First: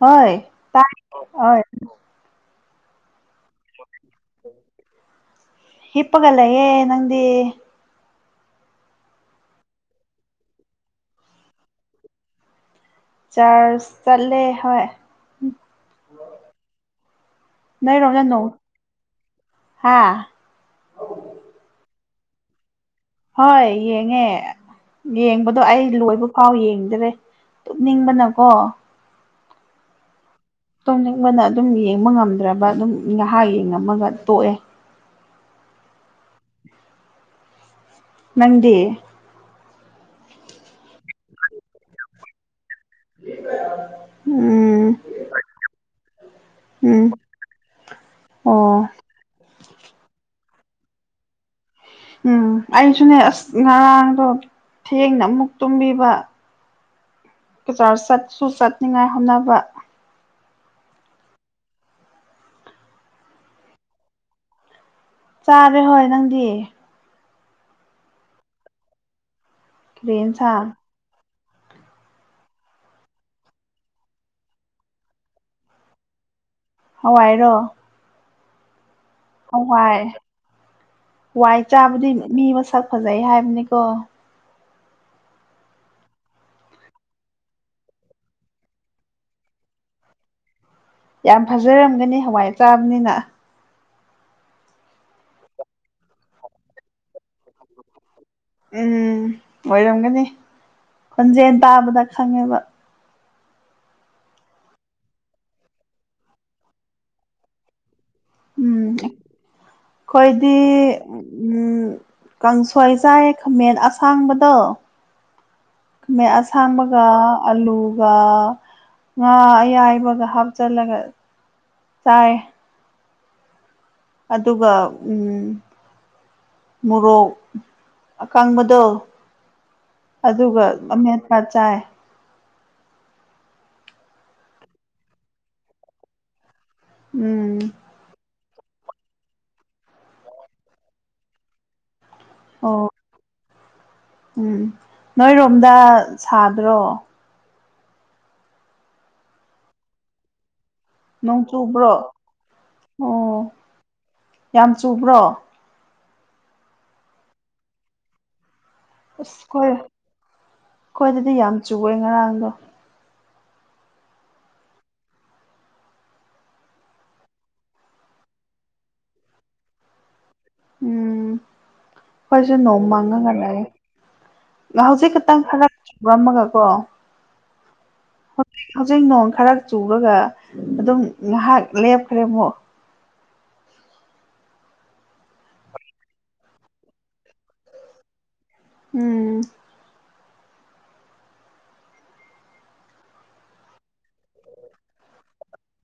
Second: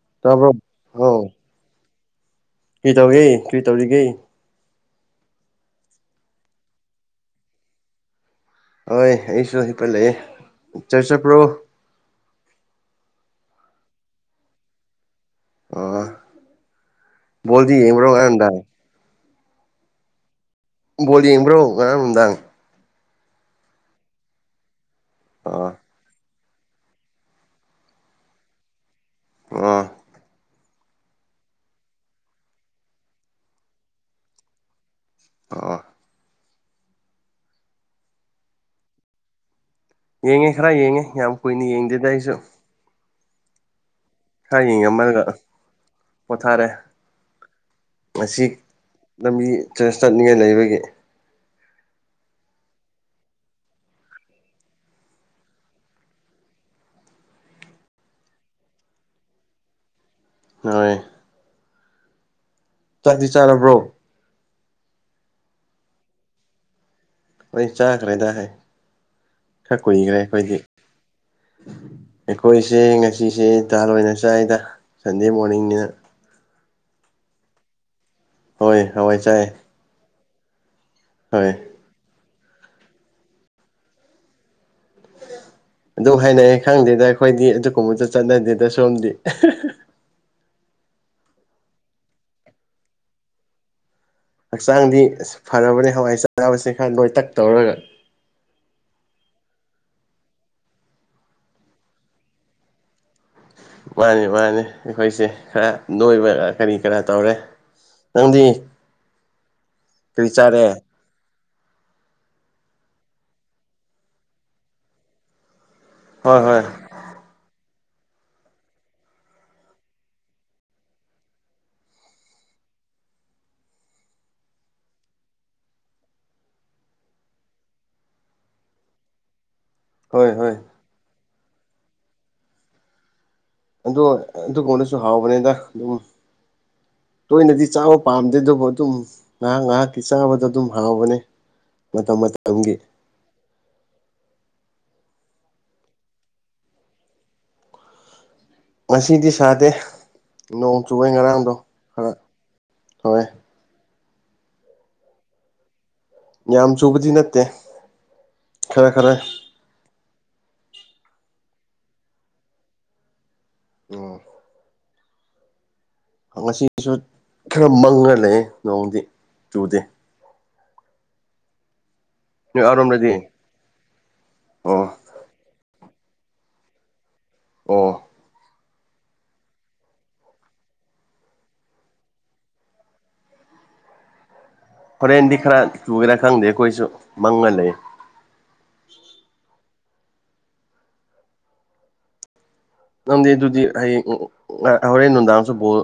ꯍꯣꯏ ꯇꯥꯕ꯭ꯔꯣ [inaudible] ꯑꯣꯏ ꯀ꯭ꯔꯤ ꯗꯧꯒꯦ ꯀ꯭ꯔꯤ ꯇꯧꯔꯤꯒꯦ ꯍꯤꯞꯄꯒ ꯂꯩꯌꯦ ꯅꯪꯗꯤ ꯑꯣꯏ ꯑꯩꯁꯨ ꯍꯤꯞꯄ ꯂꯩꯌꯦ ꯆꯔꯁ ꯆꯠꯄ꯭ꯔꯣ ꯆꯔꯁ ꯆꯠꯂꯦ ꯍꯣꯏ ꯑꯣ ꯕꯣꯜꯗꯤ ꯌꯦꯡꯕ꯭ꯔꯣ ꯅꯣꯏꯔꯣꯝꯗ ꯉꯔꯥꯡ ꯅꯣꯡ ꯅꯨꯡꯗꯥꯡ ꯍꯥ ꯕꯣꯜ ꯌꯦꯡꯕ꯭ꯔꯣ ꯉꯔꯥꯡ ꯅꯨꯡꯗꯥꯡ ꯍꯣꯏ ꯌꯦꯡꯉꯦ ꯌꯦꯡꯕꯗꯣ ꯑꯣ ꯑꯩ ꯂꯣꯏꯕꯨ ꯐꯥꯎ ꯌꯦꯡꯗꯔꯦ ꯇꯨꯝꯅꯤꯡꯕꯅꯀꯣ ꯑꯣ ꯇꯨꯝꯅꯤꯡꯕꯅ ꯑꯗꯨꯝ ꯌꯦꯡꯕ ꯉꯝꯗ꯭ꯔꯕ ꯑꯗꯨꯝ ꯉꯍꯥꯛ ꯌꯦꯡꯉꯝꯃꯒ ꯇꯣꯛꯑꯦ ꯑꯣ ꯅꯪꯗꯤ ꯌꯦꯡꯉꯦ ꯈꯔ ꯌꯦꯡꯉꯦ ꯌꯥꯝ ꯀꯨꯏꯅ ꯌꯦꯡꯗꯦꯗ ꯑꯩꯁꯨ [inaudible] ꯈꯔ ꯌꯦꯡꯉꯝꯃꯒ ꯄꯣꯊꯥꯔꯦ ꯎꯝ ꯉꯁꯤ ꯑꯣ ꯂꯝꯕꯤ ꯆꯔꯁ ꯆꯠꯅꯤꯉꯥꯏ ꯂꯩꯕꯒꯤ ꯎꯝ ꯑꯩꯁꯨꯅꯦ ꯑꯁ ꯉꯔꯥꯡꯗꯣ ꯊꯦꯡꯅ ꯑꯃꯨꯛ ꯇꯨꯝꯕꯤꯕ ꯕꯖꯥꯔ ꯆꯠꯁꯨ ꯆꯠꯅꯤꯡꯉꯥꯏ ꯍꯣꯠꯅꯕ ꯍꯣꯏ ꯆꯥꯛꯇꯤ ꯆꯥꯔꯕ꯭ꯔꯣ ꯆꯥꯔꯦ ꯍꯣꯏ ꯅꯪꯗꯤ ꯑꯩ ꯆꯥꯈ꯭ꯔꯦꯗ ꯍꯩ ꯈꯔ ꯀꯔꯤ ꯀꯨꯏꯈ꯭ꯔꯦ ꯑꯈꯣꯏꯗꯤ ꯌꯦꯟꯁꯥꯡ ꯑꯩꯈꯣꯏꯁꯦ ꯉꯁꯤꯁꯦ ꯇꯥꯜ ꯑꯣꯏꯅ ꯆꯥꯏꯗ ꯁꯟꯗꯦ ꯃꯣꯔꯅꯤꯡꯅꯤꯅ ꯍꯋꯥꯏꯔꯣ ꯍꯣꯏ ꯍꯋꯥꯏ ꯆꯥꯏꯑꯦ ꯋꯥꯏ ꯋꯥꯏ ꯆꯥꯕꯗꯤ ꯃꯤ ꯃꯁꯛ ꯐꯖꯩ ꯍꯥꯏꯕꯅꯤꯀꯣ ꯑꯗꯨ ꯍꯥꯏꯅꯩꯑꯦ ꯈꯪꯗꯦꯗꯥ ꯑꯩꯈꯣꯏꯗꯤ ꯑꯗꯨꯒꯨꯝꯕꯗꯨ ꯆꯠꯅꯗꯦꯗ ꯁꯣꯝꯗꯤ [inaudible] ꯌꯥꯝ ꯐꯖꯔꯝꯒꯅꯤ ꯍꯋꯥꯏ ꯆꯥꯕꯅꯤꯅ ꯍꯛꯆꯥꯡꯗꯤ ꯑꯁ ꯐꯔꯕꯅꯦ ꯍꯋꯥꯏ ꯆꯕꯁꯦ ꯈꯔ ꯅꯣꯏꯇꯛ ꯇꯧꯔꯒ ꯎꯝ ꯑꯣꯏꯔꯝꯒꯅꯤ ꯈꯣꯟꯖꯦꯟ ꯇꯥꯕꯗ ꯈꯪꯉꯦꯕ ꯃꯥꯅꯤ ꯃꯥꯅꯤ ꯑꯩꯈꯣꯏꯁꯦ ꯈꯔ ꯅꯣꯏꯕ ꯀꯔꯤ ꯀꯔꯥ ꯇꯧꯔꯦ ꯅꯪꯗꯤ ꯎꯝ ꯀꯔꯤ ꯑꯩꯈꯣꯏꯗꯤ ꯆꯥꯔꯦ ꯎꯝ ꯀꯥꯡꯁꯣꯏ ꯆꯥꯏ ꯈꯥꯃꯦꯟ ꯑꯁꯥꯡꯕꯗꯣ ꯍꯣꯏ ꯍꯣꯏ ꯈꯃꯦꯟꯑꯁꯥꯡꯕ ꯒ ꯑꯂꯨꯒ ꯉꯥ ꯑꯌꯥꯏꯕꯒ ꯍꯥꯞꯆꯜꯂꯒ ꯆꯥꯏ ꯑꯦ ꯑꯗꯨꯒ ꯎꯝ ꯃꯣꯔꯣꯛ ꯑꯀꯥꯡꯕꯗꯣ ꯍꯣꯏ ꯍꯣꯏ ꯑꯗꯨꯒ ꯑꯃꯦꯠꯄꯥ ꯆꯥꯏ ꯑꯗꯣ ꯑꯗꯨꯒꯨꯝꯕꯅꯁꯨ ꯍꯥꯎꯕꯅꯤꯗ ꯑꯗꯨꯝ ꯎꯝ ꯇꯣꯏꯅꯗꯤ ꯆꯥꯎ ꯄꯥꯝꯗꯦ ꯑꯗꯨꯕꯨ ꯑꯗꯨꯝ ꯉꯥꯏꯍꯥꯛ ꯉꯥꯏꯍꯥꯛꯀꯤ ꯆꯥꯕꯗꯣ ꯑꯗꯨꯝ ꯍꯥꯎꯕꯅꯦ ꯃꯇꯝ ꯃꯇꯝꯒꯤ ꯑꯣ ꯎꯝ ꯅꯣꯏꯔꯣꯝꯗ ꯁꯥꯗ꯭ꯔꯣ ꯉꯁꯤꯗꯤ ꯁꯥꯗꯦ ꯅꯣꯡ ꯆꯨꯢꯌꯦ ꯅꯣꯡ ꯉꯔꯥꯡꯗꯣ ꯈꯔ ꯆꯨꯕ꯭ꯔꯣ ꯐꯥꯑꯦ ꯑꯣ ꯌꯥꯝ ꯆꯨꯕ꯭ꯔꯣ ꯌꯥꯝ ꯆꯨꯕꯗꯤ ꯅꯠꯇꯦ ꯈꯔ ꯈꯔ ꯈꯣꯏ ꯈꯣꯏꯗꯗꯤ ꯌꯥꯝ ꯆꯨꯢꯑꯦ ꯉꯔꯥꯡꯗꯣ [inaudible] [inaudible] ꯉꯁꯤꯁꯨ ꯈꯔ ꯃꯪꯉꯥ ꯂꯩꯑꯦ ꯅꯣꯡꯗꯤ ꯆꯨꯗꯦ ꯎꯝ ꯑꯩꯈꯣꯏꯁꯨ ꯅꯣꯏ ꯅꯣꯡ ꯑꯔꯣꯝꯗꯗꯤ ꯃꯪꯉꯥꯒ ꯂꯩꯑꯦ ꯑꯣ ꯍꯧꯖꯤꯛ ꯈꯤꯇꯪ ꯈꯔ ꯈꯤꯛꯔꯝꯃꯒ ꯀꯣ ꯑꯣ ꯍꯧꯖꯤꯛ ꯍꯧꯖꯤꯛ ꯅꯣꯡ ꯈꯔ ꯆꯨꯔꯒ ꯑꯗꯨꯝ ꯉꯩꯍꯥꯛ ꯂꯦꯞꯈ꯭ꯔꯦ ꯑꯃꯨꯛ ꯍꯣꯔꯦꯟꯗꯤ ꯈꯔ ꯆꯨꯒꯦꯔꯥ ꯈꯪꯗꯦ ꯑꯩꯈꯣꯏꯁꯨ ꯃꯪꯉꯥ ꯂꯩꯌꯦ ꯎꯝ ꯅꯪꯗꯤ ꯑꯗꯨꯗꯤ ꯍꯌꯦꯡ ꯑꯥ ꯍꯣꯔꯦꯟ ꯅꯨꯡꯗꯥꯡꯁꯨ ꯕꯣꯜ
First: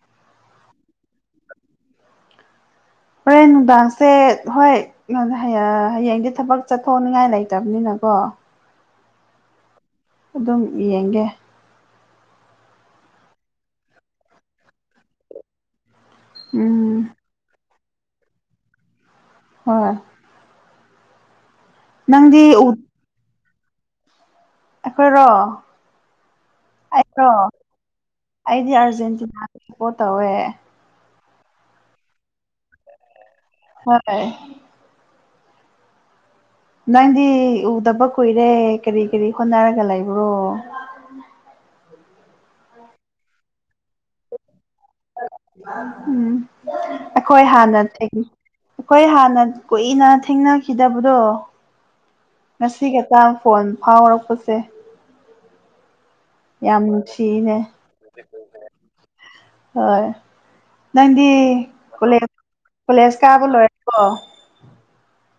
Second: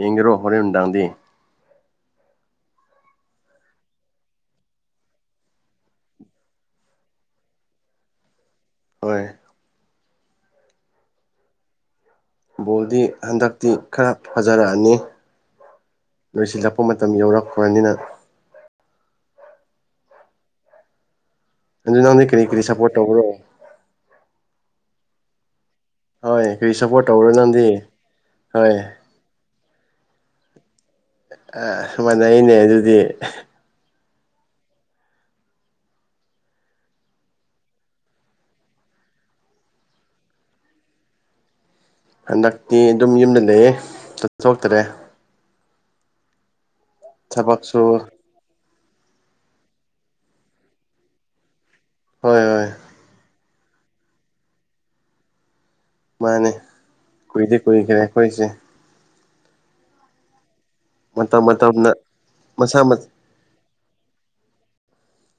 ꯌꯦꯡꯒꯦꯔꯣ ꯍꯣꯔꯦꯟ ꯅꯨꯡꯗꯥꯡꯗꯤ [inaudible] ꯍꯣꯔꯦꯟ ꯅꯨꯡꯗꯥꯡꯁꯦ ꯍꯣꯏ [unintelligible] ꯍꯥꯌꯦꯡꯗꯤ ꯊꯕꯛ ꯆꯠꯊꯣꯛꯅꯤꯡꯉꯥꯏ ꯂꯩꯇꯕꯅꯤꯅꯀꯣ ꯍꯣꯏ ꯑꯗꯨꯝ ꯌꯦꯡꯒꯦ ꯕꯣꯜꯗꯤ ꯍꯟꯗꯛꯇꯤ ꯈꯔ ꯐꯖꯔꯛꯑꯅꯤ ꯂꯣꯏꯁꯤꯜꯂꯛꯄ ꯎꯝ ꯃꯇꯝ ꯃꯇꯝ ꯌꯧꯔꯛ [unintelligible] ꯅꯤꯅ ꯍꯣꯏ ꯑꯗꯨ ꯅꯪꯗꯤ ꯀꯔꯤ ꯀꯔꯤ ꯁꯄꯣꯔꯠ ꯇꯧꯕ꯭ꯔꯣ ꯑꯩꯈꯣꯏꯔꯣ ꯍꯣꯏ ꯀꯔꯤ ꯁꯄꯣꯔꯠ ꯇꯧꯕꯔꯣ ꯅꯪꯗꯤ ꯍꯣꯏ ꯑꯔꯖꯦꯟꯇꯤꯅꯥ [inaudible] [unintelligible] ꯑꯥ ꯃꯥꯟꯅꯩꯅꯦ ꯑꯗꯨꯗꯤ [inaudible] ꯅꯪꯗꯤ ꯎꯗꯕ ꯀꯨꯏꯔꯦ ꯀꯔꯤ ꯀꯔꯤ ꯍꯣꯠꯅꯔꯒ ꯂꯩꯕ꯭ꯔꯣ [unintelligible] ꯍꯟꯗꯛꯇꯤ ꯑꯗꯨꯝ ꯌꯨꯝꯗ ꯂꯩꯌꯦ ꯆꯠꯊꯣꯛꯇꯔꯦ ꯎꯝ ꯑꯩꯈꯣꯏ ꯍꯥꯟꯅ ꯊꯕꯛꯁꯨ ꯊ ꯑꯩꯈꯣꯏ ꯍꯥꯟꯅ ꯀꯨꯏꯅ ꯊꯦꯡꯅꯈꯤꯗꯕꯗꯣ ꯍꯣꯏ ꯍꯣꯏ ꯉꯁꯤ ꯈꯛꯇꯪ ꯐꯣꯟ ꯐꯥꯎꯔꯛꯄꯁꯦ ꯃꯥꯅꯦ ꯌꯥꯝ ꯀꯨꯏꯗꯤ ꯀꯨꯏꯈ꯭ꯔꯦ ꯅꯨꯡꯁꯤꯍ° ꯑꯩꯈꯣꯏꯁꯦ ꯍꯣꯏ ꯅꯪꯗꯤ ꯃꯇꯝ ꯃꯇꯝꯅ ꯀꯣꯂꯦꯖ ꯃꯁꯥ ꯀꯣꯂꯦꯖ ꯀꯥꯕ ꯂꯣꯏꯔꯕꫭ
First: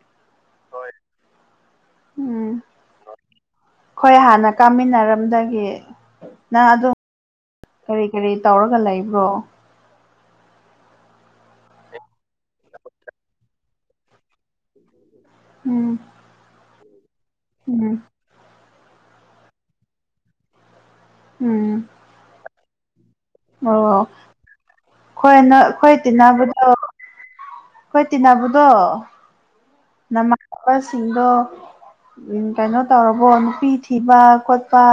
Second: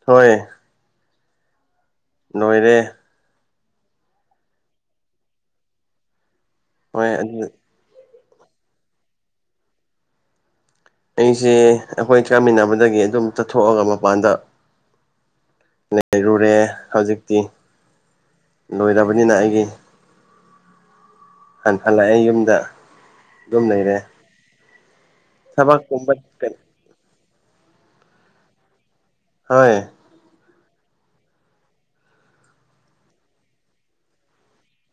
ꯍꯣꯏ ꯍꯣꯏ ꯅꯣꯏꯔꯦ ꯍꯣꯏ ꯍꯥꯟꯅ ꯀꯥꯃꯤꯟꯅꯔꯝꯗꯒꯤ ꯅꯪ ꯑꯗꯨ ꯍꯣꯏ [inaudible] ꯀꯔꯤ ꯀꯔꯤ ꯇꯧꯔꯒ ꯂꯩꯕ꯭ꯔꯣ ꯑꯩꯁꯦ ꯑꯩꯈꯣꯏ ꯆꯥꯃꯤꯟꯅꯕꯗꯒꯤ ꯑꯗꯨꯝ ꯆꯠꯊꯣꯛꯑꯒ ꯃꯄꯥꯟꯗ ꯎꯝ ꯂꯩꯔꯨꯔꯦ ꯍꯧꯖꯤꯛꯇꯤ ꯎꯝ ꯂꯣꯏꯔꯕꯅꯤꯅ ꯑꯩꯒꯤ ꯍꯟ ꯎꯝ ꯍꯜꯂꯥꯛꯑꯦ ꯌꯨꯝꯗ ꯑꯗꯨꯝ ꯂꯩꯔꯦ ꯈꯣꯏ ꯅ ꯑꯩꯈꯣꯏ ꯊꯕꯛꯀꯨꯝꯕ ꯇꯤꯟꯅꯕꯗꯣ ꯈꫭꯏ ꯇꯤꯟꯅꯕꯗꯣ ꯍꯣꯏ ꯅꯃꯥꯟꯅꯕꯁꯤꯡꯗꯣ ꯎ ꯀꯩꯅꯣ ꯇꯧꯔꯕꯣ ꯅꯨꯄꯤ ꯊꯤꯕ ꯈꯣꯠꯄ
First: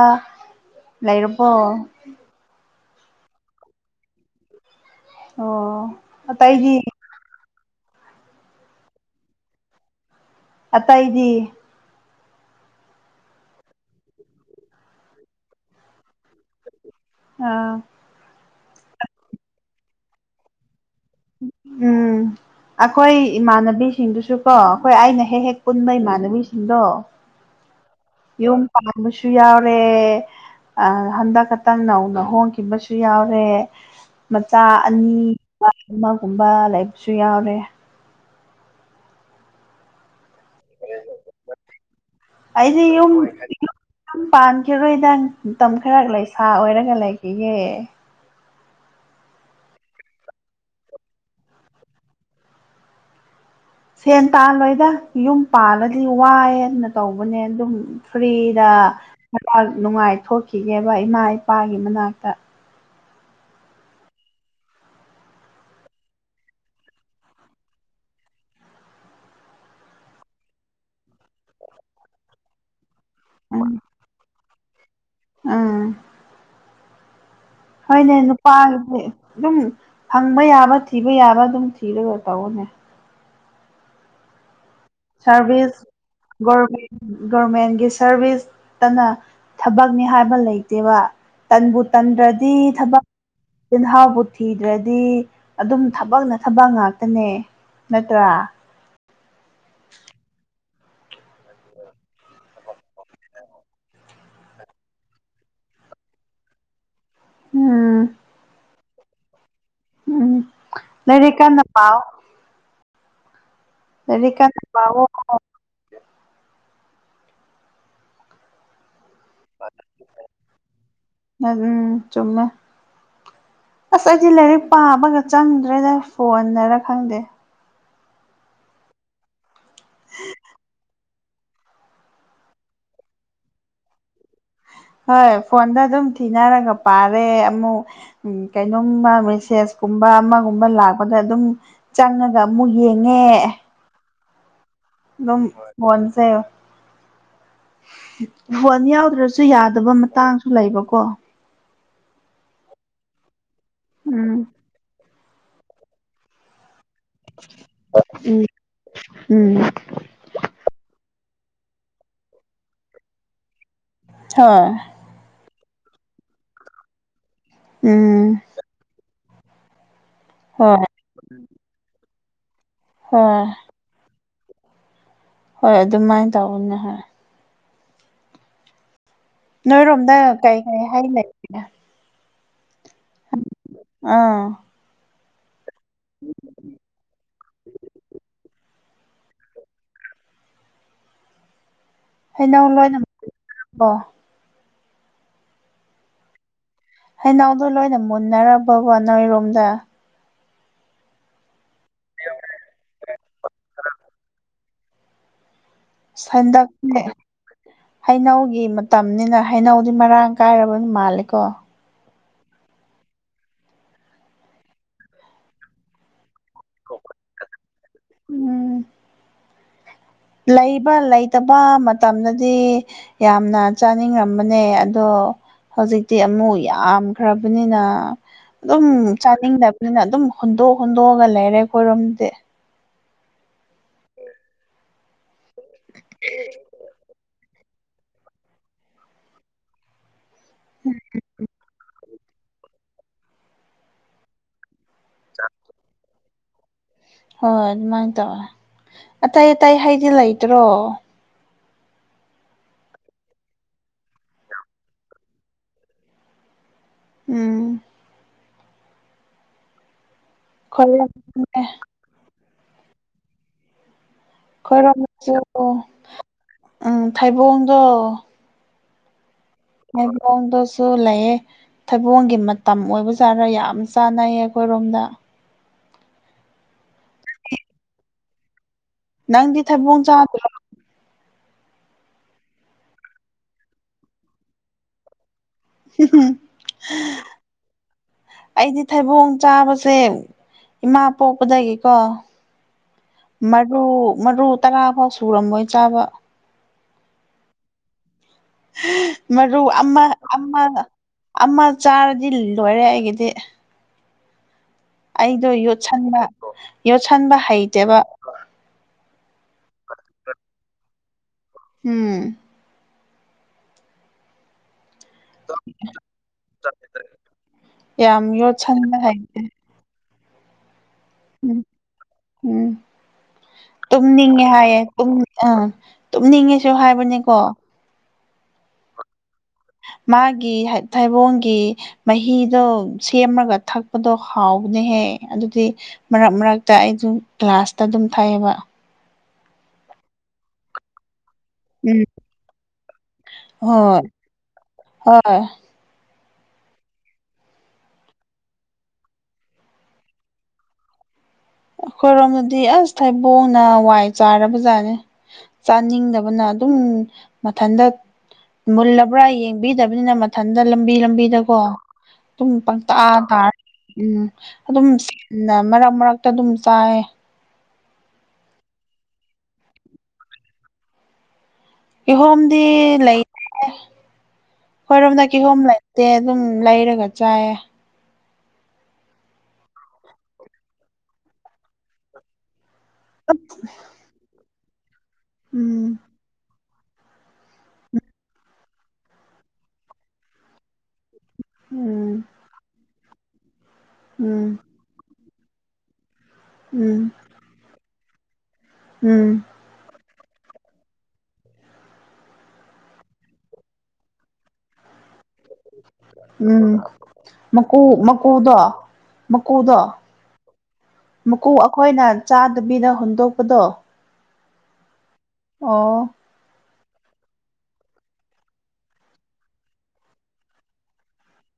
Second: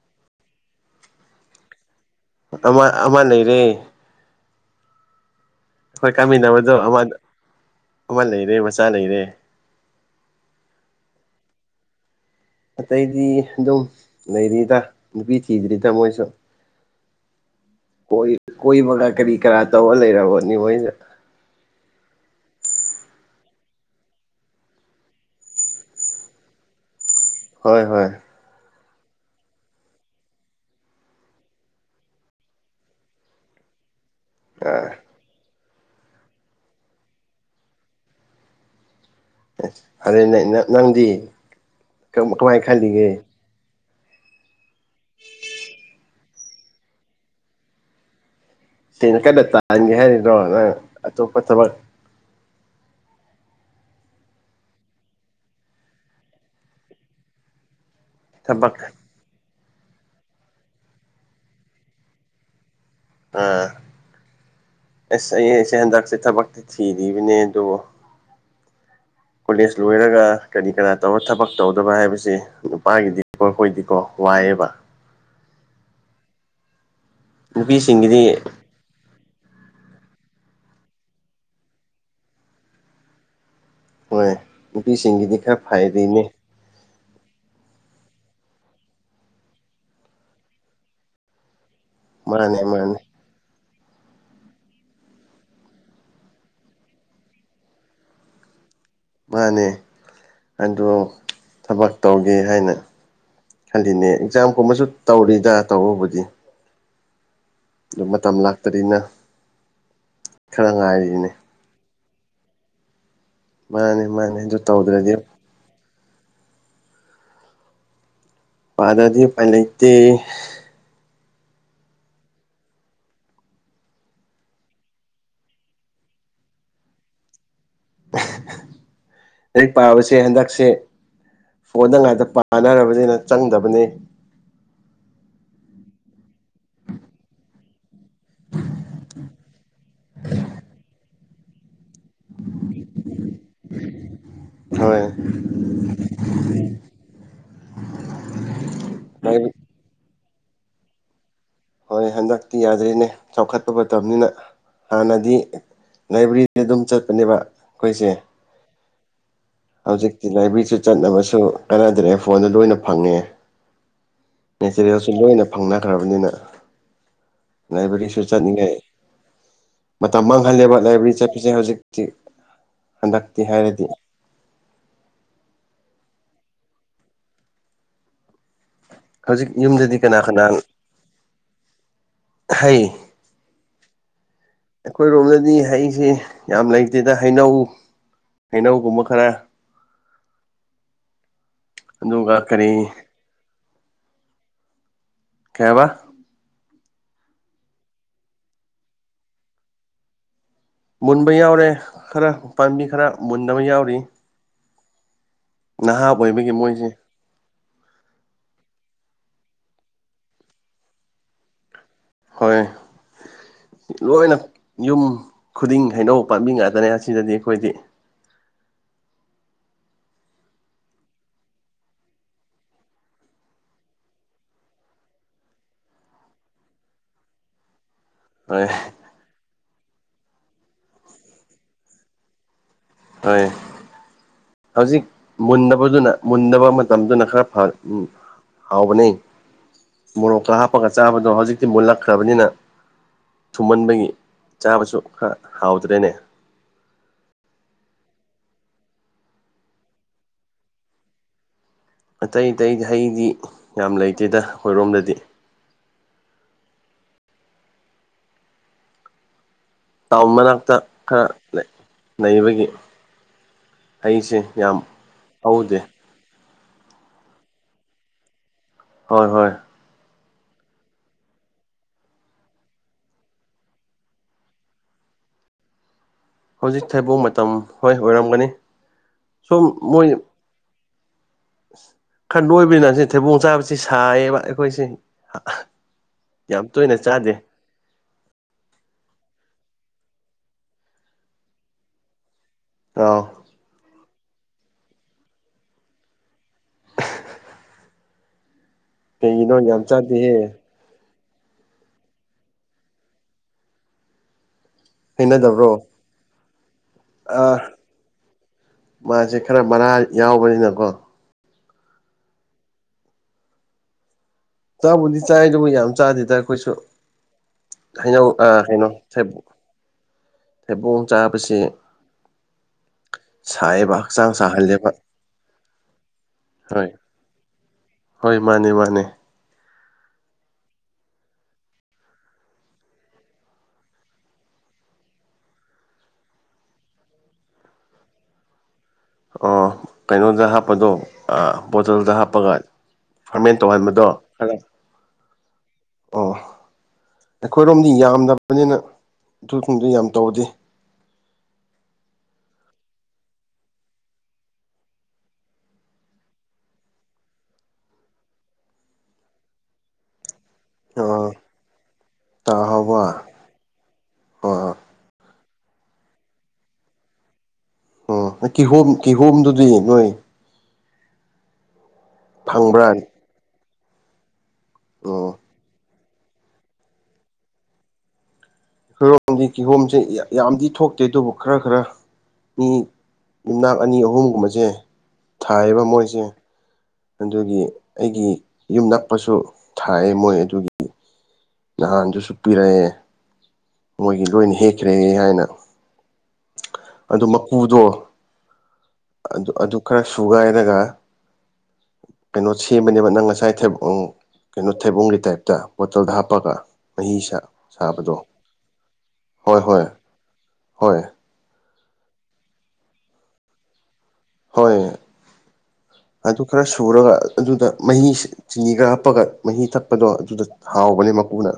ꯂꯩꯔꯕꯣ ꯑꯃ ꯑꯃ ꯂꯩꯔꯦ ꯑꯣ ꯍꯈꯣꯏ ꯀꯥꯃꯤꯟꯅꯕꯗꯣ ꯑꯇꯩꯗꯤ ꯑꯃ ꯑꯃ ꯂꯩꯔꯦ ꯃꯆꯥ ꯂꯩꯔꯦ ꯑꯇꯩꯗꯤ ꯑꯇꯩꯗꯤ ꯑꯗꯨꯝ ꯂꯩꯔꯤꯗ ꯅꯨꯄꯤ ꯊꯤꯗ꯭ꯔꯤꯗ ꯃꯣꯏꯁꯨ ꯑꯥ ꯀꯣꯏ ꯀꯣꯏꯕꯒ ꯀꯔꯤ ꯀꯔꯥ ꯇꯧꯔ ꯂꯩꯔꯕꯅꯤ ꯃꯣꯏꯗ ꯎꯝ ꯑꯩꯈꯣꯏ ꯏꯃꯥꯟꯅꯕꯤꯁꯤꯡꯗꯨꯁꯨꯀꯣ ꯑꯩꯈꯣꯏ ꯑꯩꯅ ꯍꯦꯛ ꯍꯦꯛ ꯄꯨꯟꯕ ꯏꯃꯥꯟꯅꯕꯤꯁꯤꯡꯗꯣ ꯍꯣꯏ ꯍꯣꯏ ꯌꯨꯝ ꯄꯥꯟꯕꯁꯨ ꯌꯥꯎꯔꯦ ꯑꯥ ꯍꯟꯗꯛ ꯈꯛꯇꯪ ꯅꯧꯅ ꯍꯣꯡꯈꯤꯕꯁꯨ ꯌꯥꯎꯔꯦ ꯃꯆꯥ ꯑꯥ ꯑꯅꯤꯒꯨꯝꯕ ꯑꯃꯒꯨꯝꯕ ꯂꯩꯕꯁꯨ ꯌꯥꯎꯔꯦ ꯑꯦ ꯑꯗꯨꯗꯩ ꯅꯪꯗꯤ ꯀꯃꯥꯏ ꯈꯜꯂꯤꯒꯦ ꯌꯨꯝꯄꯥꯟꯈꯤꯔꯣꯏꯗꯪꯡꯥ ꯃꯇꯝ ꯈꯔ ꯂꯩꯁꯥ ꯑꯣꯏꯔꯒ ꯂꯩꯈꯤꯒꯦ ꯁꯦꯟ ꯀꯟꯅꯥ ꯇꯥꯍꯟꯒꯦ ꯍꯥꯏꯔꯤꯅꯣ ꯅꯪ ꯑꯇꯣꯞꯄ ꯊꯕꯛ ꯁꯦꯟ ꯇꯥꯜꯂꯣꯏꯗ ꯌꯨꯝ ꯄꯥꯜꯂꯗꯤ ꯋꯥꯏꯑꯦꯅ ꯇꯧꯕꯅꯦ ꯑꯗꯕꯨ ꯐ꯭ꯔꯤꯗ ꯊꯕꯛ [inaudible] ꯅꯨꯡꯉꯥꯏ ꯊꯣꯛꯈꯤꯒꯦꯕ ꯏꯃꯥ ꯏꯄꯥꯒꯤ ꯃꯅꯥꯛꯇ ꯑꯥ ꯑꯁ ꯑꯩ ꯑꯩꯁꯦ ꯍꯟꯗꯛꯁꯦ ꯊꯕꯛꯇꯤ ꯊꯤꯔꯤꯕꯅꯦ ꯑꯗꯕꯨ ꯀꯣꯂꯦꯖ ꯂꯣꯏꯔꯒ ꯀꯔꯤ ꯀꯔꯥ ꯇꯧꯔ ꯊꯕꯛ ꯇꯧꯗꯕ ꯍꯥꯏꯕꯁꯤ ꯅꯨꯄꯥꯒꯤꯗꯤ ꯍꯣꯏ ꯑꯈꫭꯏꯗꯤꯀꯣ ꯋꯥꯏꯑꯦꯕ ꯑꯥ ꯍꯣꯏꯅꯦ ꯅꯨꯄꯤꯁꯤꯡꯒꯤꯗꯤ ꯅꯨꯄꯥꯒꯤꯗꯤ ꯑꯗꯨꯝ ꯐꯪꯕ ꯌꯥꯕ ꯊꯤꯕ ꯌꯥꯕ ꯑꯗꯨꯝ ꯊꯤꯔꯒ ꯇꯧꯋꯣꯅꯦ ꯍꯣꯏ ꯅꯨꯄꯤꯁꯤꯡꯒꯤꯗꯤ ꯈꯔ ꯁꯥꯔꯚꯤꯁ ꯐꯩꯔꯤꯅꯦ ꯒꯣꯔꯃꯦꯟ ꯒꯣꯔꯃꯦꯟꯒꯤ ꯁꯔꯚꯤꯁꯇꯅ ꯊꯕꯛꯅꯤ ꯍꯥꯏꯕ ꯂꯩꯇꯦꯕ ꯇꯟꯕꯨ ꯇꯟꯗ꯭ꯔꯗꯤ ꯃꯥꯅꯦ ꯃꯥꯅꯦ ꯊꯕꯛ ꯆꯤꯟꯍꯥꯎꯕꯨ ꯊꯤꯗ꯭ꯔꯗꯤ ꯑꯗꯨꯝ ꯊꯕꯛꯅ ꯊꯕꯛ ꯉꯥꯛꯇꯅꯦ ꯅꯠꯇ꯭ꯔꯥ ꯃꯥꯅꯦ ꯑꯗꯣ ꯊꯕꯛ ꯇꯧꯒꯦ ꯍꯥꯏꯅ ꯈꯜꯂꯤꯅꯦ ꯑꯦꯛꯖꯥꯝꯒꯨꯝꯕꯁꯨ ꯇꯧꯔꯤꯗ ꯇꯧꯕꯕꯨꯗꯤ [unintelligible] [unintelligible] ꯃꯇꯝ ꯂꯥꯛꯇ꯭ꯔꯤꯅ ꯎꯝ ꯈꯔ ꯉꯥꯏꯔꯤꯅꯦ ꯂꯥꯏꯔꯤꯛ ꯀꯟꯅ ꯄꯥꯎ ꯃꯥꯅꯦ ꯂꯥꯏꯔꯤꯛ ꯃꯥꯅꯦ ꯑꯗꯨ ꯀꯟꯅ ꯄꯥꯎꯋꯣ ꯇꯧꯗ꯭ꯔꯗꯤ ꯄꯥꯗꯗꯤ ꯎꯄꯥꯏ ꯂꯩꯇꯦ [unintelligible] ꯆꯨꯝꯃꯦ ꯑꯁ ꯑꯩꯗꯤ ꯂꯥꯏꯔꯤꯛ ꯄꯥꯕꯒ ꯆꯪꯗ꯭ꯔꯦꯗ ꯐꯣꯟꯅꯔꯥ ꯈꯪꯗꯦ ꯂꯥꯏꯔꯤꯛ ꯄꯥꯕꯁꯦ ꯍꯟꯗꯛꯁꯦ ꯐꯣꯟꯗ [unintelligible] ꯄꯥꯟꯅꯔꯕꯅꯤꯅ ꯆꯪꯗꯕꯅꯤ ꯍꯣꯏ ꯐꯣꯟꯗ ꯑꯗꯨꯝ ꯊꯤꯅꯔꯒ ꯄꯥꯔꯦ ꯑꯃꯨꯛ ꯎꯝ ꯀꯩꯅꯣꯝꯃ ꯃꯦꯁꯦꯁꯀꯨꯝꯕ ꯑꯃꯒꯨꯝꯕ ꯂꯥꯛꯄꯗ ꯑꯗꯨꯝ ꯆꯪꯉꯒ ꯑꯃꯨꯛ ꯌꯦꯡꯉꯦ ꯍꯣꯏ [unintelligible] ꯐꯣꯟꯁꯦ ꯐꯣꯟ ꯌꯥꯎꯗ꯭ꯔꯁꯨ ꯂꯥꯏꯔꯤꯛ ꯌꯥ [unintelligible] ꯃꯇꯥꯡꯁꯨ ꯂꯩꯕꯀꯣ ꯍꯣꯏ ꯍꯟꯗꯛꯇꯤ ꯌꯥꯗ꯭ꯔꯤꯅꯦ ꯆꯥꯎꯈꯠꯄ ꯃꯇꯝꯅꯤꯅ ꯎꯝ ꯍꯥꯟꯅꯗꯤ ꯂꯥꯏꯕ꯭ꯔꯤ [unintelligible] ꯗꯨꯝ ꯆꯠꯄꯅꯦꯕ ꯑꯩꯈꯣꯏꯁꯦ ꯎꯝ ꯎꯝ ꯍꯧꯖꯤꯛ [unintelligible] ꯂꯥꯏꯕ꯭ꯔꯤꯁꯨ ꯆꯠꯅꯕꯁꯨ ꯀꯥꯟꯅꯗ꯭ꯔꯦ ꯐꯣꯟꯗ ꯂꯣꯏꯅ ꯐꯪꯉꯦ ꯍꯣꯏ [unintelligible] ꯂꯣꯏꯅ ꯐꯪꯅꯈ꯭ꯔꯕꯅꯤꯅ ꯂꯥꯏꯕꯔꯤꯁꯨ ꯎꯝ ꯆꯠꯅꯤꯡꯉꯦ ꯃꯇꯝ ꯍꯣꯏ ꯃꯥꯡꯍꯜꯂꯦꯕ ꯂꯥꯏꯕ꯭ꯔꯤ ꯆꯠꯄꯁꯦ ꯍꯧꯖꯤꯛꯇꯤ ꯍꯣꯏ ꯍꯟꯗꯛꯇꯤ ꯍꯥꯏꯔꯗꯤ ꯍꯣꯏ ꯑꯗꯨꯃꯥꯏꯟ ꯇꯧꯕꯅꯦ ꯍꯣꯏ ꯍꯧꯖꯤꯛ ꯌꯨꯝꯗꯗꯤ ꯅꯣꯏꯔꯣꯝꯗ ꯀꯅꯥ ꯀꯅꯥ ꯀꯩ ꯀꯩ ꯍꯩ ꯂꯩꯒꯦ ꯍꯩ ꯑꯥ ꯑꯩꯈꯣꯏꯔꯣꯝꯗꯗꯤ ꯍꯩꯁꯦ ꯌꯥꯝ ꯂꯩꯇꯦꯗ ꯍꯩꯅꯧ ꯍꯩꯅꯧꯒꯨꯝꯕ ꯈꯔ ꯑꯗꯨꯒ ꯍꯩꯅꯧ ꯀꯔꯤ ꯂꯣꯏꯅ [unintelligible] ꯀꯩꯕ ꯍꯩꯅꯧꯗꯣ ꯂꯣꯏꯅ ꯃꯨꯟꯅꯔꯕꯕꯣ ꯅꯣꯏꯔꯣꯝꯗ ꯃꯨꯟꯕ ꯌꯥꯎꯔꯦ ꯈꯔ ꯄꯥꯝꯕꯤ ꯈꯔ ꯃꯨꯟꯗꯕ ꯌꯥꯎꯔꯤ ꯅꯍꯥ ꯑꯣꯏꯕꯒꯤ ꯃꯣꯏꯁꯦ ꯁꯟꯗꯛꯅꯦ ꯍꯩꯅꯧꯒꯤ ꯃꯇꯝꯅꯤꯅ ꯍꯩꯅꯧꯗꯤ ꯃꯔꯥꯡ ꯀꯥꯏꯔꯕ ꯃꯥꯜꯂꯤꯀꯣ ꯍꯣꯏ ꯂꯣꯏꯅ ꯌꯨꯝ ꯈꯨꯗꯤꯡ ꯍꯩꯅꯧ ꯄꯥꯝꯕꯤ ꯉꯥꯛꯇꯅꯦ ꯑꯁꯤꯗꯗꯤ ꯑꯩꯈꯣꯏꯗꯤ ꯎꯝ ꯂꯩꯕ ꯂꯩꯇꯕ ꯃꯇꯝꯗꯗꯤ ꯌꯥꯝꯅ ꯆꯥꯅꯤꯡꯉꯝꯕꯅꯦ ꯑꯗꯣ ꯍꯧꯖꯤꯛꯇꯤ ꯑꯃꯨꯛ ꯌꯥꯝꯈ꯭ꯔꯕꯅꯤꯅ ꯍꯣꯏ ꯑꯗꯨꯝ ꯆꯥꯅꯤꯡꯗꯕꯅꯤꯅ ꯑꯗꯨꯝ ꯍꯨꯟꯗꯣꯛ ꯍꯨꯟꯗꯣꯛꯑꯒ ꯂꯩꯔꯦ ꯑꯩꯈꯣꯏꯔꯣꯝꯗꯤ ꯇꯥꯏꯌꯦ ꯍꯧꯖꯤꯛ ꯃꯨꯟꯗꯕꯗꯨꯅ ꯃꯨꯟꯗꯕ ꯃꯇꯝꯗꯨꯅ ꯈꯔ ꯐꯔꯦ ꯎꯝ ꯍꯥꯎꯕꯅꯦ ꯃꯣꯔꯣꯛꯀ ꯍꯥꯞꯄꯒ ꯆꯥꯕꯗꯣ ꯍꯧꯖꯤꯛꯇꯤ ꯃꯨꯜꯂꯛꯈ꯭ꯔꯕꯅꯤꯅ ꯊꯨꯝꯃꯟꯕꯒꯤ ꯆꯥꯕꯁꯨ ꯈꯔ ꯍꯥꯎꯇꯔ꯭ꯦꯅꯦ ꯍꯣꯏ ꯑꯗꯨꯃꯥꯏꯅ ꯇꯧꯋꯦ ꯑꯇꯩ ꯑꯇꯩ ꯍꯩꯗꯤ ꯂꯩꯇ꯭ꯔꯣ ꯑꯇꯩ ꯑꯇꯩꯗꯤ ꯍꯩꯗꯤ ꯌꯥꯝ ꯂꯩꯇꯦꯗ ꯑꯈꯣꯏꯔꯣꯝꯗꯗꯤ ꯎꯝ ꯇꯥꯎꯟ ꯃꯅꯥꯛꯇ ꯈꯣꯏꯔꯣꯝ ꯈꯔ ꯂꯩꯕꯒꯤ ꯍꯩꯁꯦ ꯑꯈꯣꯏꯔꯣꯝꯗꯁꯨ ꯎꯝ ꯊꯩꯕꯣꯡꯗꯣ ꯍꯣꯏ ꯍꯣꯏ ꯗꯁꯨ ꯂꯩꯌꯦ ꯊꯩꯕꯣꯡꯒꯤ ꯃꯇꯝ ꯑꯣꯏꯕꯖꯥꯔ ꯌꯥꯝ ꯆꯥꯅꯩ ꯑꯩꯈꯣꯏꯔꯣꯝꯗ ꯍꯧꯖꯤꯛ ꯊꯩꯕꯣꯡ ꯃꯇꯝ ꯍꯣꯏ ꯑꯣꯏꯔꯝꯒꯅꯤ ꯅꯪꯗꯤ ꯁꯨꯝ ꯊꯩꯕꯣꯡ ꯃꯣꯏ ꯆꯥꯗ꯭ꯔꯣ ꯈꯔ ꯅꯣꯏꯕꯅꯤꯅ ꯑꯁꯤ ꯊꯩꯕꯣꯡ ꯆꯥꯕꯁꯤ ꯁꯥꯏꯌꯦꯕ ꯑꯩꯈꯣꯏꯁꯦ ꯌꯥꯝ ꯇꯣꯏꯅ ꯆꯥꯗꯦ ꯑꯩꯗꯤ ꯊꯩꯕꯣꯡ ꯆꯥꯕꯁꯦ ꯏꯃꯥ ꯄꯣꯛꯄꯗꯒꯤꯀꯣ [unintelligible] ꯃꯔꯨ ꯃꯔꯨ ꯇꯔꯥ ꯐꯥꯎ ꯁꯨꯔꯝꯃꯣꯏ ꯆꯥꯕ ꯀꯩꯒꯤꯅꯣ ꯃꯔꯨ ꯌꯥꯝ ꯑꯃ ꯆꯥꯗꯦꯍꯦ ꯑꯃ ꯑꯃ ꯆꯥꯔꯗꯤ ꯂꯣꯏꯔꯦ ꯑꯩꯒꯤꯗꯤ ꯑꯩꯗꯣ ꯍꯩꯅꯗꯕ꯭ꯔꯣ ꯌꯣꯠꯁꯟꯕ ꯌꯣꯠꯁꯟꯕ ꯑꯥ ꯍꯩꯇꯦꯕ ꯃꯥꯁꯦ ꯈꯔ ꯃꯅꯥ ꯌꯥꯎꯕꯅꯤꯅꯀꯣ ꯎꯝ ꯆꯕꯨꯗꯤ ꯆꯥꯏ ꯑꯗꯨꯕꯨ ꯌꯥꯝ ꯆꯥꯗꯦꯗ ꯑꯈꯣꯏꯁꯨ ꯌꯥꯝ ꯍꯩꯅꯧ ꯑꯥ ꯀꯩꯅꯣ ꯌꯣꯠꯁꯟꯕ ꯍꯩꯇꯦ ꯊꯩꯕꯣꯡ ꯊꯩꯕꯣꯡ ꯆꯥꯕꯁꯦ ꯎꯝ ꯎꯝ ꯁꯥꯏꯌꯦꯕ ꯍꯛꯆꯥꯡ ꯇꯨꯝꯅꯤꯡꯉꯦ ꯍꯥꯏꯌꯦ ꯁꯥꯍꯜꯂꯦꯕ ꯇꯨꯝ ꯑꯥ ꯇꯨꯝꯅꯤꯡꯉꯦꯁꯨ ꯍꯣꯏ ꯍꯥꯏꯕꯅꯦꯀꯣ ꯍꯣꯏ ꯃꯥꯅꯦ ꯃꯥꯅꯦ ꯃꯥꯒꯤ ꯊꯩꯕꯣꯡꯒꯤ ꯃꯍꯤꯗꯣ ꯁꯦꯝꯔꯒ ꯊꯛꯄꯗꯣ ꯍꯥꯎꯕꯅꯦꯍꯦ ꯑꯗꯨꯗꯤ ꯃꯔꯛ ꯃꯔꯛꯇ ꯑꯩꯁꯨ ꯀ꯭ꯂꯥꯁꯇ ꯑꯗꯨꯝ ꯊꯛꯑꯦꯕ ꯑꯣ ꯀꯩꯅꯣꯗ ꯍꯥꯞꯄꯗꯣ ꯑꯥ ꯎꯝ ꯕꯣꯇꯜꯗ ꯍꯥꯞꯄꯒ ꯐꯥꯔꯃꯦꯟ ꯍꯣꯏ ꯇꯧꯍꯟꯕꯗꯣ ꯈꯔ ꯍꯣꯏ ꯑꯣ ꯑꯩꯈꯣꯏꯔꯣꯝꯗꯤ ꯌꯥꯝꯗꯕꯅꯤꯅ ꯑꯗꯨꯒꯨꯝꯕꯗꯣ ꯌꯥꯝ ꯇꯧꯗꯦ ꯑꯩꯈꯣꯏꯔꯣꯝꯗꯗꯤ ꯑꯁ ꯊꯩꯕꯣꯡꯅ ꯋꯥꯏ ꯆꯥꯏꯔꯕ ꯖꯥꯠꯅꯦ ꯆꯥꯅꯤꯡꯗꯕꯅ ꯑꯗꯨꯝ ꯃꯊꯟꯇ ꯃꯨꯜꯂꯕ꯭ꯔꯥ ꯌꯦꯡꯕꯤꯗꯕꯅꯤꯅ ꯏꯊꯟꯇ ꯂꯝꯕꯤ ꯑ ꯂꯝꯕꯤꯗꯀꯣ ꯑꯗꯨꯨꯝ ꯄꯪꯇ ꯇꯥꯍꯥꯎꯕ ꯇꯥꯔ ꯎꯝ ꯑ ꯑꯗꯨꯝ ꯃꯔꯛ ꯃꯔꯛꯇ ꯑꯗꯨꯝ ꯆꯥꯏꯌꯦ ꯑꯣ ꯀꯤꯍꯣꯝ ꯀꯤꯍꯣꯝꯗꯨꯗꯤ ꯅꯣꯏ ꯀꯤꯍꯣꯝꯗꯤ ꯐꯪꯕ꯭ꯔꯥ ꯂꯩꯇꯦ ꯑꯈꯣꯏꯔꯣꯝꯗ ꯑꯣ ꯀꯤꯍꯣꯝ ꯂꯩ ꯇꯦ ꯑꯗꯨꯝ ꯂꯩꯔꯒ ꯆꯥꯏꯌꯦ ꯈꯔꯣꯝꯗꯤ ꯀꯤꯍꯣꯝꯁꯦ ꯌꯥꯝꯗꯤ ꯊꯣꯛꯇꯦ ꯑꯗꯨꯕꯨ ꯈꯔ ꯈꯔ ꯃꯤ ꯌꯨꯝꯅꯥꯛ ꯑꯅꯤ ꯑꯍꯨꯝꯒꯨꯝꯕꯁꯦ ꯊꯥꯏꯌꯦꯕ ꯎꯝ ꯃꯣꯏꯁꯦ ꯑꯗꯨꯒꯤ ꯑꯩꯒꯤ ꯌꯨꯝ ꯅꯛꯄꯁꯨ ꯊꯥꯏꯑꯦ ꯃꯣꯏ ꯑꯗꯨꯒꯤ ꯎꯝ ꯅꯍꯥꯟꯗꯨꯁꯨ ꯄꯤꯔꯛꯑꯦ ꯃꯣꯏꯒꯤ ꯎꯝ ꯂꯣꯏꯅ ꯍꯦꯛꯈ꯭ꯔꯦ ꯍꯥꯏꯅ ꯎꯝ ꯑꯗꯨ ꯃꯀꯨꯗꯣ ꯎꯝ ꯑꯗꯨ ꯑꯗꯨ ꯈꯔ ꯁꯨꯒꯥꯏꯔꯒ ꯀꯩꯅꯣ ꯁꯦꯝꯕꯅꯦꯕ ꯅꯪ ꯉꯁꯥꯏ ꯊꯩ ꯎꯝ ꯀꯩꯅꯣ ꯊꯩꯕ‌ꯣꯡꯒꯤ ꯇꯥꯏꯞꯇ ꯕꯣꯇꯜꯗ ꯍꯥꯞꯄꯒ ꯎꯝ ꯃꯍꯤ ꯁꯥ ꯃꯀꯨ ꯁꯥꯕꯗꯣ ꯃꯀꯨꯗꯣ ꯍꯣꯏ ꯃꯀꯨꯗꯣ ꯍꯣꯏ ꯍꯣꯏ ꯃꯀꯨ ꯑꯩꯈꯣꯏꯅ ꯆꯥꯗꯕꯤꯗ ꯍꯨꯟꯗꯣꯛꯄꯗꯣ ꯍꯣꯏ ꯑꯣ ꯑꯗꯨ ꯈꯔ ꯁꯨꯔꯒ ꯑꯗꯨꯗ ꯃꯍꯤ ꯁꯤ ꯆꯤꯅꯤꯒ ꯍꯥꯞꯄꯒ ꯃꯍꯤ ꯊꯛꯄꯗꯣ ꯑꯗꯨꯗ ꯍꯥꯎꯕꯅꯦ ꯃꯀꯨꯅ